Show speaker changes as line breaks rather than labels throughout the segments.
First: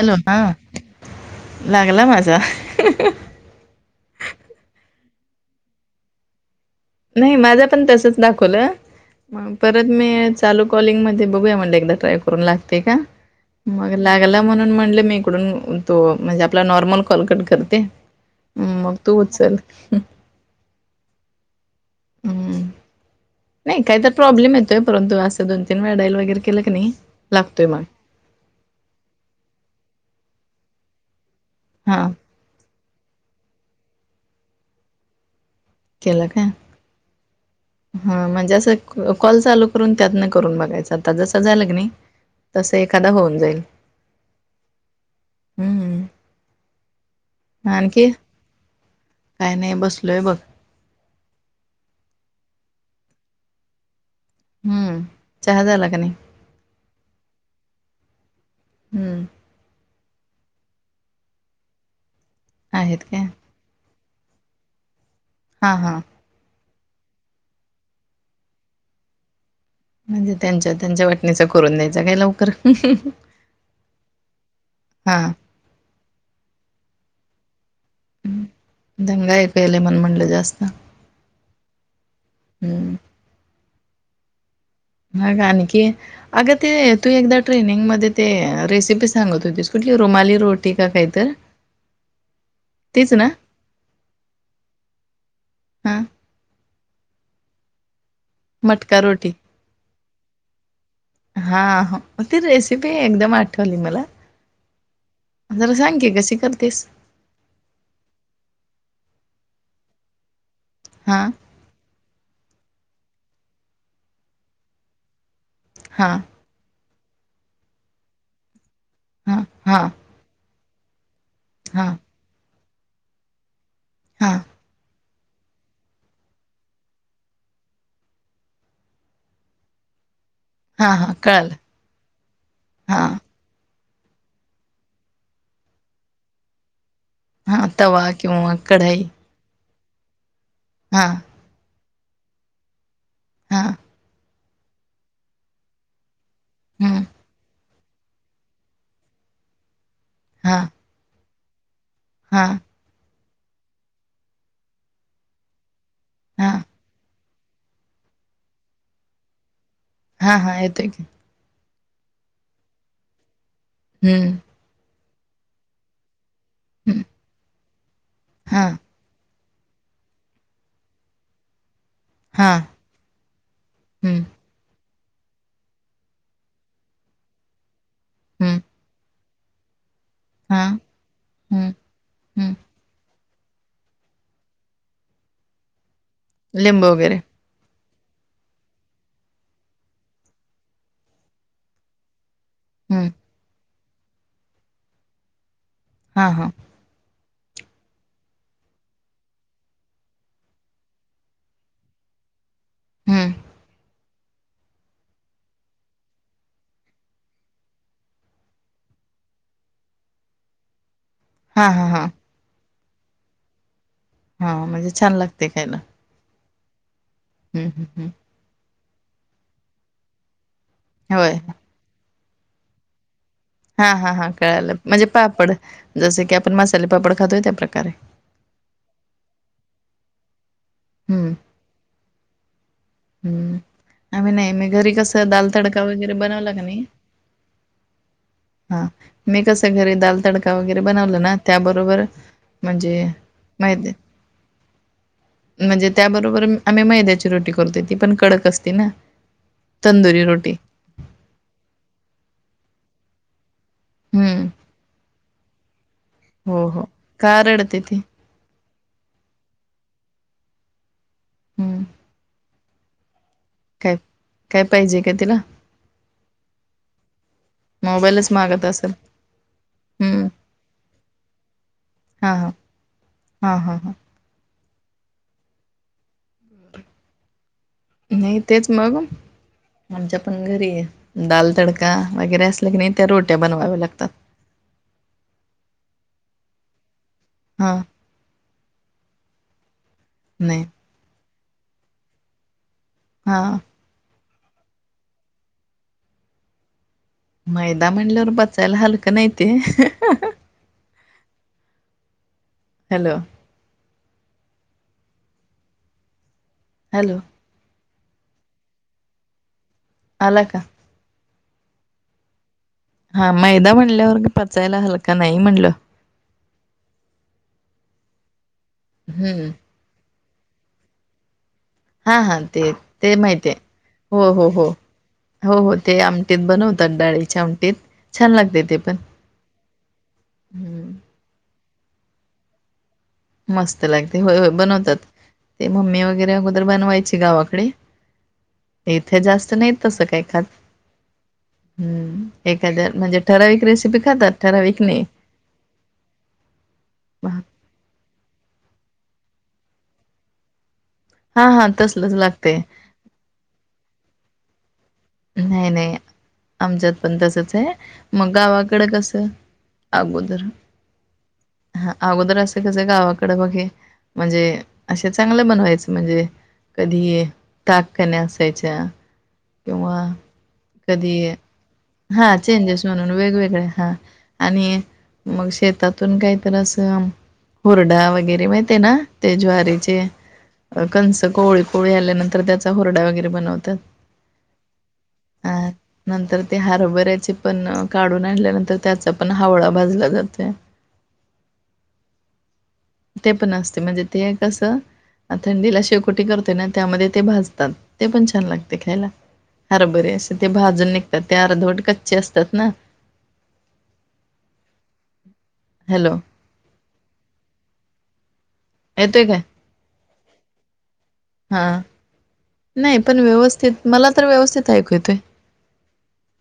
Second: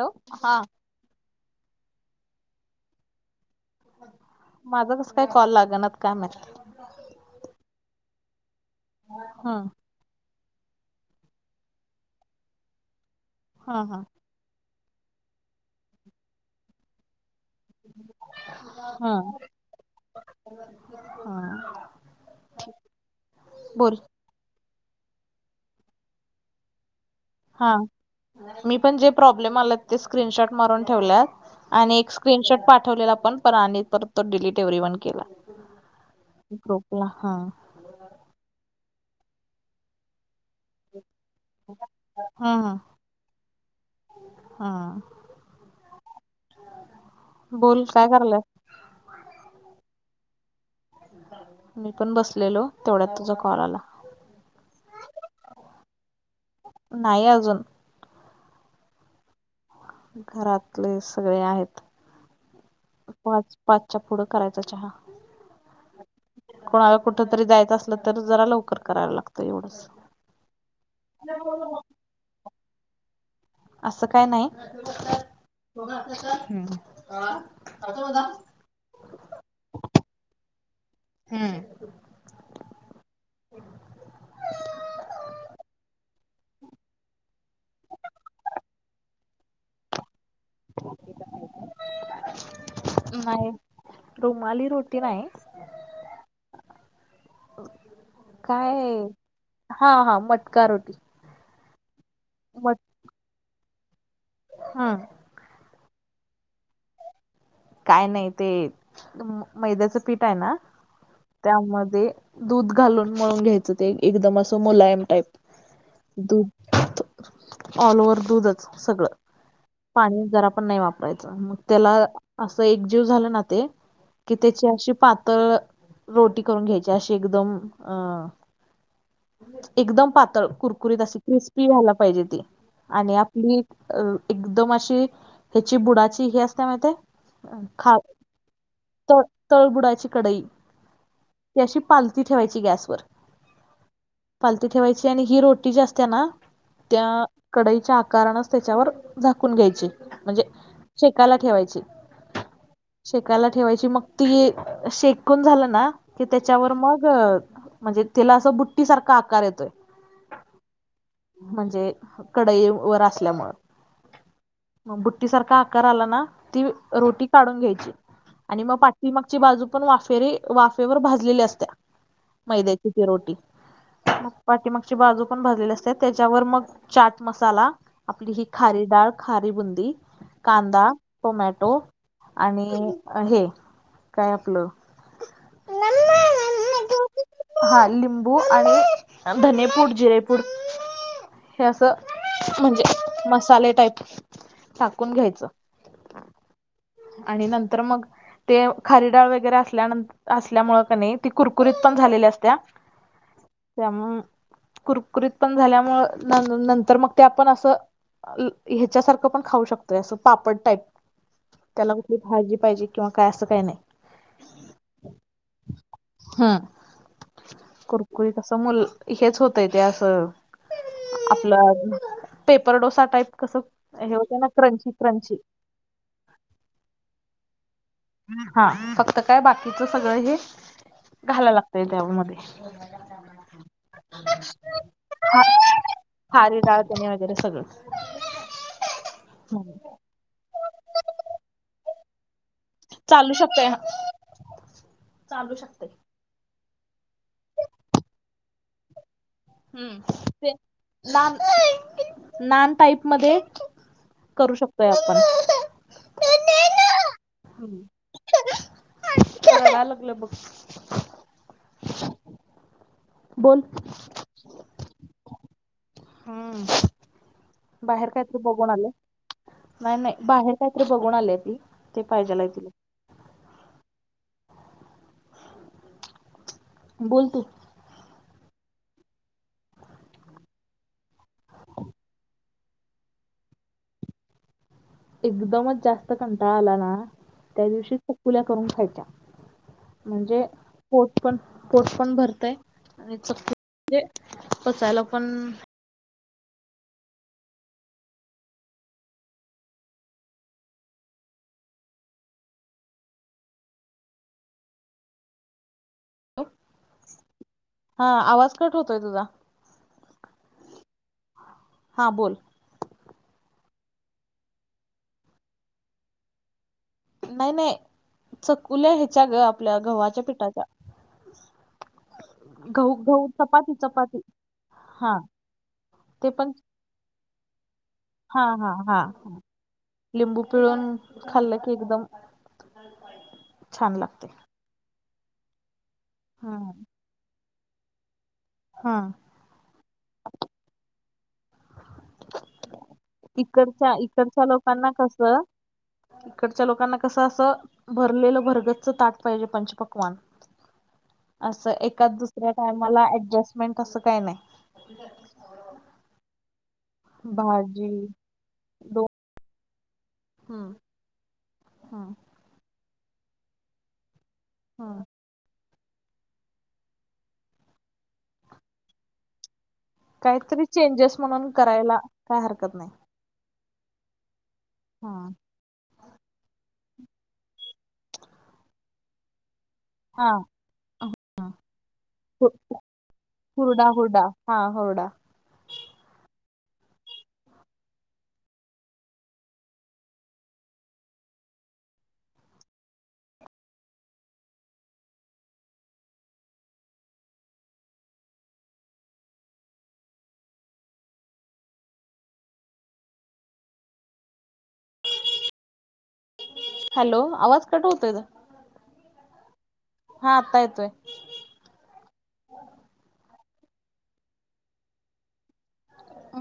Hello हां लागलां माझां
माझां कसं कांहीं कॉल लागेनां कायं माहिती
नाहीं माझं पणं तसंच
ह
दाखवलं परंत नई चालूं काॅलीग मंध्ये बघूया लागते कां मं ट्राय करूंन लागते
हा
कां
हा
लागलां म्हणूंन म्हणले मी इकडूंन तो म्हणजे आपलां नॉर्मल कॉलकंट करते ते मंग तूं उचलं
हां
हम्मं नाहीं कांहीत प्रॉब्लेम येतोय परंतु असं दोन तीनं वेळाईल वगैरें केलं की नाहीं
हां मी पणं जे प्रॉब्लेम आले ते स्क्रीनशॉट मारूंन ठेवल्यातं आणि
हा
स्क्रीनशॉट पाठवलेलां पणं पणं आणि पर तो डिलीट एव्हरी वंन केलां
केलां कां हां म्हणजे असं कॉल चालूं करूंन त्यांतून करूंन बघायचं आता जसं झालंकी नाहीं
हा
तसं एखाद्या होऊनं जाईलं
हां काय
आणंखी
करायलाय
कांहीं नाहीं बसलोयं बघं
मी पणं बसलेलो तेवढ्यांत तुझां कॉल आलां
हम्मं चहा झाला कां नाहीं
नाहीं अजूंन
हम्मं
घरांतले सगळें
आहेत
आहेतं
काय?
पांच पांचच्यां पुढं करायचां चहा
हा हा
कोणाला कुठं तरी जायचं असलं तर जरा लवकर करायला लागतं एवढंच
म्हणजे त्यांच्या त्यांच्या वाटणीचा करून द्यायचा काय लवकर?
असं काय नाही-
हां.
[inaudible]
दंगा ऐकायला मला म्हटलं जास्त
हम्
हम् मग आणखी? अगं ते तू एकदा ट्रेनिंग मध्ये ते रेसिपी सांगत होतीस कुठली रुमाली रोटी?
[inaudible]
का काही तर? तीच ना?
नाही रुमाली रोटी नाही
हां.
[inaudible] काय
मटका
हा हा मटका रोटी
हा ती रेसिपी एकदम आठवली मला
हा
जरा सांग कशी करतीस?
काय नाही ते मैद्याचं पीठय ना?
हा
त्यामध्ये दूध घालून मळून घ्यायचं ते एकदम असं मुलायम टाईप
हां,
दूध ऑल ओव्हर दूधच सगळं
हा हा
पाणी जरा पण नाय वापरायचं मग त्याला असं एकजीव झालं ना ते कि
हां,
त्याची अशी पातळ रोटी करून घ्यायची अशी एकदम अ एकदम पातळ
हां,
कुरकुरीत
हां.
अशी
कळालं.
क्रिस्पी व्हायला पाहिजे ती आणि
हां,
ती एकदम अशी ह्याची बुडाची ही असते माहितीेय?
हा तवा किंवा कढाई
तळ तळबुडाची कडई
हा
ती अशी पालती ठेवायची गॅसवर
हां
पालती ठेवायची आणि ही रोटी जी असते ना
हम्म
त्या कडाईच्या आत कारणच त्यांच्यावर झाकून घ्यायचे म्हणजे
हा
शेकायला ठेवायची.
हा
शेकायला ठेवायची मग ती शेकून झालं ना की
हा
त्यांच्यावर मग म्हणजे तिला असं बुट्टी सारखा आकार येतोय.
हा हा येतोय की
म्हणजे कडई वर असल्यामुळं
हम्म
मग बुट्टी सारखा आकार आला ना ती रोटी काढून घ्यायची
हा
आणि मग पां ती मागची बाजू पण वाफेरीे वाफेवर भाजलेली असत्या
हा
मैद्याची ती रोटी
हम्म
मग पाठीमागची बाजू पण भाजलेली असते त्यांच्यावर मग चाट मसाला आपली ही
हम्म
खारी डाळ, खारी बुंदी,
हा
कांदा, टोमॅ
हम्म
टो
हम्म
आणि हे काय आपलं [inaudible]
लिंब वगैरे
हा लिंबू आणि धनेपूड जिरेपूड हे असं म्हणजे
हम्म
मसाले टाईप टाकून घ्यायचं.
हा हा
आणि नंतर मग ते खारी डाळ वगैरे असल्यान असल्यामु क नाही ती कुरकुरीत पण झालेली असत.
हम्म
त्यामु कुरकुरीत पण झाल्यामु नंतर मग ते आपण असं. ह्याच्यासारखं पण खाऊ शकतोय असं पापड टाईप
हा हा
त्याला
हा
कुठली भाजी पाहिजे किंवा काय असं काही नाही.
हा म्हणजे छान लागते खायला.
हम्म
हम्म हम्म हम्म
कुरकुरीतसं मुल हेच होतय ते असं.
होय
आपलं पेपर डोसा टाईप कसं
हा हा
हे
हा
होते ना
कळालं
क्रंची
म्हणजे
क्रंची
पापड जस की आपण मसाले पापड खातोय त्या प्र्रकारे
हा फक्त काय बाकीच सगळं हे
हम्म
घालाय लागतय त्यावमध्ये
हम्म आम्ही नाही मी घरी कसं
ह
दाल तडका वगैरे बनवला का नाही
हारडाळतनी वगैरे सगळं.
हा मी कस घरी दाल तडका वगैरे बनवलं ना त्याबरोबर म्हणजे
चालू शकतंय
माहित
चालू शकते.
म्हणजे त्याबरोबर. बरोबर आम्ही मैद्याची रोटी करतोय ती पण कडक असते ना.
हम्म
तंदुरी
ते
रोटी
नान नान टाईप मध्ये
हम्म
करू शकतोय आपण
हो हो का रडत ये ते
लागलं बक.
हम्म.
बोल.
काय काय पाहिजे का तिला
हम्म बाहेर
मोबाईलच
कायतरी
मागत
बघून आलं.
असेल
नाही नाही
हम्म
बाहेर काहीतरी बघून आलेय ती ते पाहिजेलाय तिला
हा हा ह.
बोलतो.
नाही तेच मग आमच्या पण घरी दाल तडका वगैरे असल्या की नाही त्या रोट्या बनवाव्या लागतात.
एकदमच जास्त कंटाळा आला ना त्या
हां
दिवशी चकुल्या करून खायच्या. म्हणजे
नाही
पोट पण पोट पण भरतय आणि च
हां
म्हणजे पचायला पण
मैदा म्हटल्यावर बचायला हलकं नाही ते हॅलो. हॅलो.
हा आवाज कट होतोय तुझा?
अला का?
हां बोल.
हा मैदा म्हणल्यावर पचायला हलका नाही म्हणलं.
नाही नाही चकुल्या ह्याच्या ग
हम्म.
आपल्या गव्हाच्या पिठाच्या
हा हा ते
गहू
ते
गहू
माहिती आहे
चपाती चपाती
हो हो हो
हा
हो हो ते आमटीत बनवते. डाळीच्या आमटीत छान
हा
लागते
हा
ते पण.
हा लिंबू पिळून
हम्म
खाल्लं की एकदम. हर पा.
मस्त लागते होय होय बनवतात. ते मम्मी वगैरे वगोर
हम्म
बनवायची गावाकडे
हा
इथे जास्त नाहीत. तसं काय खात. हम्म एखाद्या म्हणजे ठराविक
इकडच्या
रेसिपी खातात
इकडच्या
ठराविक
लोकांना
नाही.
कसं इकडच्या लोकांना कसं असं. भरलेलं भरगतच ताट पाहिजे पंचपकवान
हा हा
असं
तसलच
एकाच दुसऱ्या
लागतय.
टाइमाला ऍडजस्टमेंट असं काही नाही.
नाही नाही आमच्यात पण तसच आहे
भाजी
मग गावाकडे
दोन
कस अगोद
हम्म
ह
हम्म
अगोदर असं कस गावाकडे बघे म्हणजे
हम्म
असेच चांगलं बनवायचं म्हणजे कधी ताक कण्या असायच्या. तेव्हा
काहीतरी चेंजेस म्हणून करायला काय हरकत नाही.
वेगवेगळे हा आणि
हा
म श ून काहीत असं हुरडा वगैरे माहित आहे ना. ते ज्वारीचे
हा
कंस कोळी कोळी आल्यानंतर त्याचा होरडा वगैरे बनवतात.
होडा. हा होौडा.
ह. नंतर ते हरभऱ्याचे पण काढून आणल्यानंतर त्याचा पण हवळा भाजला जातोय. ते पण असते म्हणजे ते कसं? थंडीला शेवकोटी करतोय ना त्यामध्ये ते भाजतात ते पण छान लागते खायला. हर बरे असे ते भाजून निघतात ते अर्धोट कच्चे असतात ना. हॅलो.
हॅलो आवाज कट होतोय का?
येतेय काय?
हा आत्तायतय.
हा नाही पण व्यवस्थित मला तर व्यवस्थित ऐकू येतंय.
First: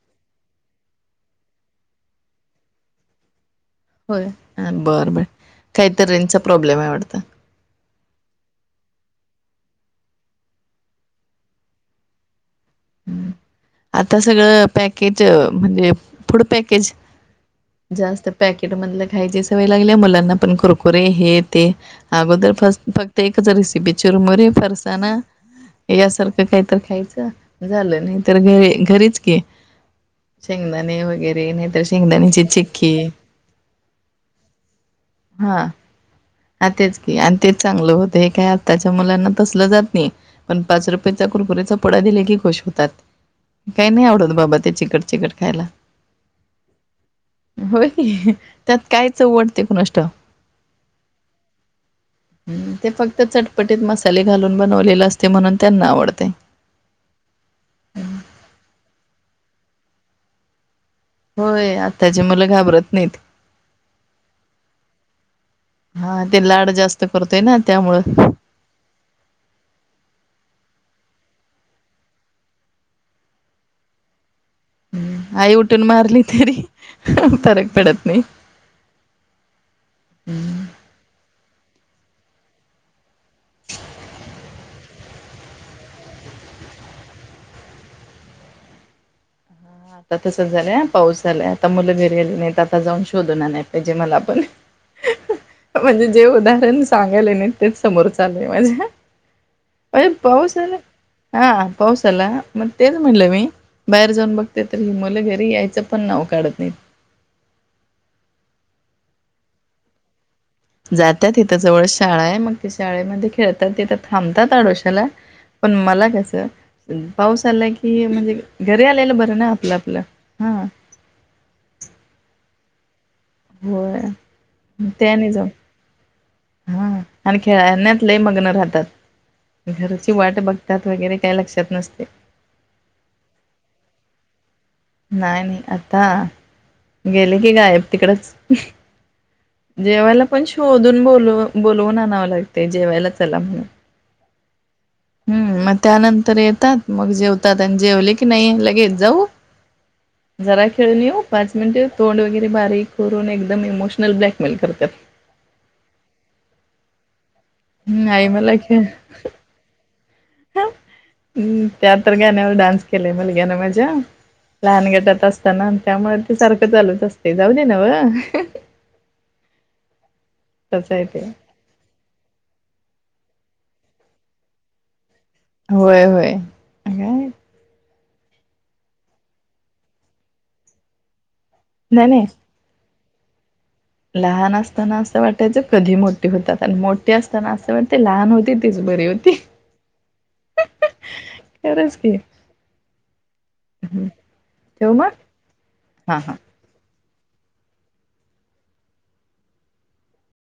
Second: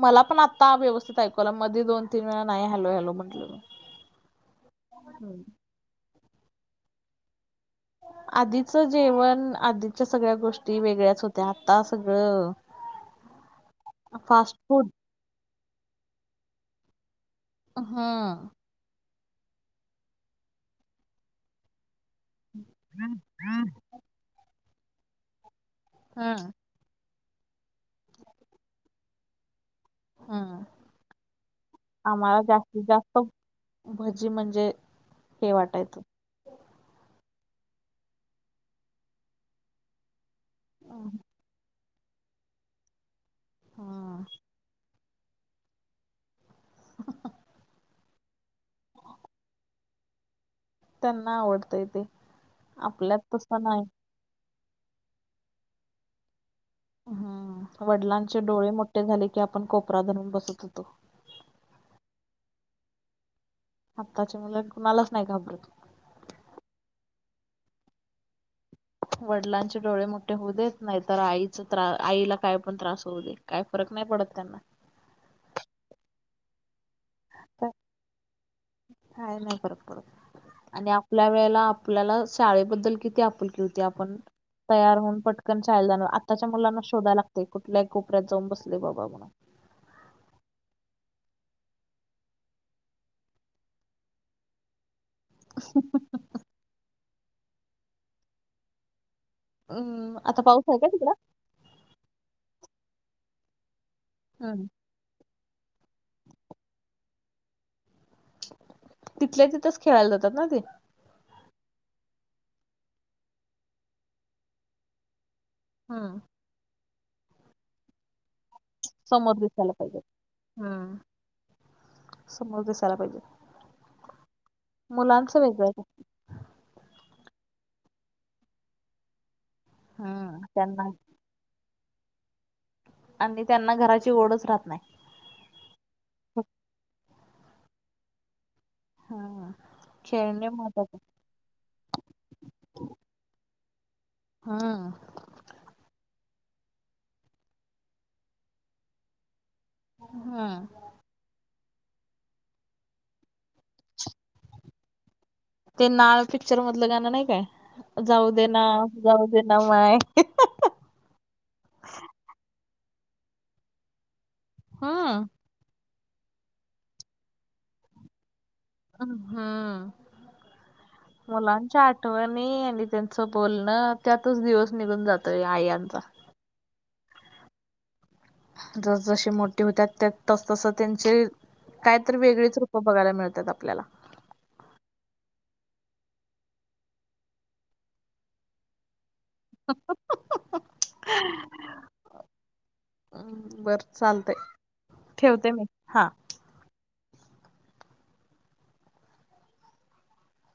मला पण आत्ता व्यस्थित ऐकूयला मध्येी दोन तीन वेळा नाही हॅलो हॅलो म्हटलं मी
होय बरं बर
हम्म.
काहीतरीेंचा प्रॉब्लेम आहे आटडत.
आधीचं जेवण आधीच्या सगळ्या गोष्टी वेगळ्याच होत्या आता सगळं.
आता
फास्ट
सगळं
फूड
पॅकेज म्हणजे फड पॅकेज जास्त
हम्म.
पॅकेटमधलं खायची सवय लागली मुलांना पण कुरकुरे हे ते. अगोदर फस फक्त एकच रेसिपी चुरमुरी फरसाणा यासारखं
हम्म.
काय? तर खायचं झालं नाही तर घरी घरीच क
हम्म
शेंगदाणे वगैरे नाहीतर
आम्हाला
शेंगदाणीची
जास्तीत
चिक्की
जास्त भजी म्हणजे हे वाटायचं.
ह तेच की आणि तेच चांगलं होतं हे काय आत्ताच्या मुलांना तसलं जात नाही. पण पाच रुपयेचा कुरकुरी्याचा पडा दिले की खुश होतात काही नाही
हम्म
आवडत बाबा ते चिकट चिकट खयला होय त्यात काय चवटते क नष्ट.
त्यांना आवडता य तेे
ह ते फक्त चटपटीत मसाले घालून बनवलेले असते म्हणून त्यांना आवडते.
हम्म वडिलांचे डोळे मोठे झाले की आपण कोपरा धरून बसत होतो.
होय आत्ताचे मुलं घाबरत नाहीत.
आत्ताचे मुलं कुणालाच नाही घाबरत.
हा ते लाड जास्त करतोय ना त्यामुळं
वडिलांचे डोळे मोठे होऊ देत नाही तर आईच त्र आईला काय पण त्रास होऊ दे. काय फरक नाही पडत त्यांना
् आई उठून मारली तरी फरक पडत नाही.
हा नाही फरक पडत. आणि आपल्या वेळेला आपल्याला शाळेबद्दल किती आपुलकी होती आपण तयार होऊन पटकन ायला जाणार आताच्या मुलांना शोधा लागते कुठल्या कोपऱ्यात जाऊन बसले बाबा म्हणून
आता तसंच झालंय पाऊस झालाय आता मुलं भिरलेले नाही तर आता जाऊन शोधणार नाही पाहिजे मला आपण म्हणजे जे उदाहरण सांगायल आहे नाही तेच समोर चाललंय माज्या अ
हम्म आता
पाऊस आला
आहे का तिकडं
हा पाऊस आला मग तेच म्हणलं मी बाहेर जाऊन. ते
हम्म
तरी मुलं घरी यायचं पण नाव काढत नाही.
तिथल्या तिथच खेळायला जातात ना ते
जातात इथं जवळ शाळा आहे मग ती शाळेमध्ये खेळतात तिथं थांबतात आडोश्याला पण मला
हम्म
कसं पाऊस आला की म्हणजे घरी आलेलं
समोर
बरं ना
दिसायला
आपलं
पाहिजे
आपलं हा
हम्म समोर दिसायला पाहिजे
होय ते आणि
मुलांचं
जाऊन
वेगळंय
हा आणि खेळाण्यात लय मग्न राहतात घरची वाट
हम्म
बघत्यात
त्यांना
वगैरे काय लक्षात नसतय
आणि त्यांना घराची ओढच राहत नाय
नाही आता गेले की गायप तिकडचं
हम्म
जेवायला पण
खेळणे महत्वाचं
शोधून बोल बोलवून आणावं लागतय जेवायला चला म्हणून
हा
हम् मग त्यानंतर येतात मग जेवतात आणि जेवले की नाही लगेच जाऊ? जरा
हम्म
खेळून येऊ? पाच मिनटे तोंड वगैरे बारीक करून एकदम इमोशनल ब्लॅकमेल करत्यात
ते नाळ पिक्चर मधलं गाणं नाही काय
हम्म आई
जाऊ दे
मला
ना जाऊ दे ना माय
ह त्या तर गाण्यावर डान्स केलाय मुलग्यानं माझ्या लहान गटात
हम्म
अस त्यामुळे ते सारखं चालत असते जाऊ दे नव्हं
हम् हम
तसं आहे ते
मुलांच्या आठवणी आणि त्यांच बोलणं त्यातच दिवस निघून जातोय आईयांचा
होय होय काय
जस जसे मोठे होत्या त्या तसतसं त्यांचे काय
नाही
तरी
नाही
वेगळेच खूप बघायला मिळतात आपल्याला
लहान असताना असं वाटायच कधी मोठे होतात आणि मोठी असताना असं वाटते लहान होती तीच बरी होती ती खरंच की [inaudible]
म् बरं
हम्म,
चालतय
ठेवू मग
ठेवते मी हा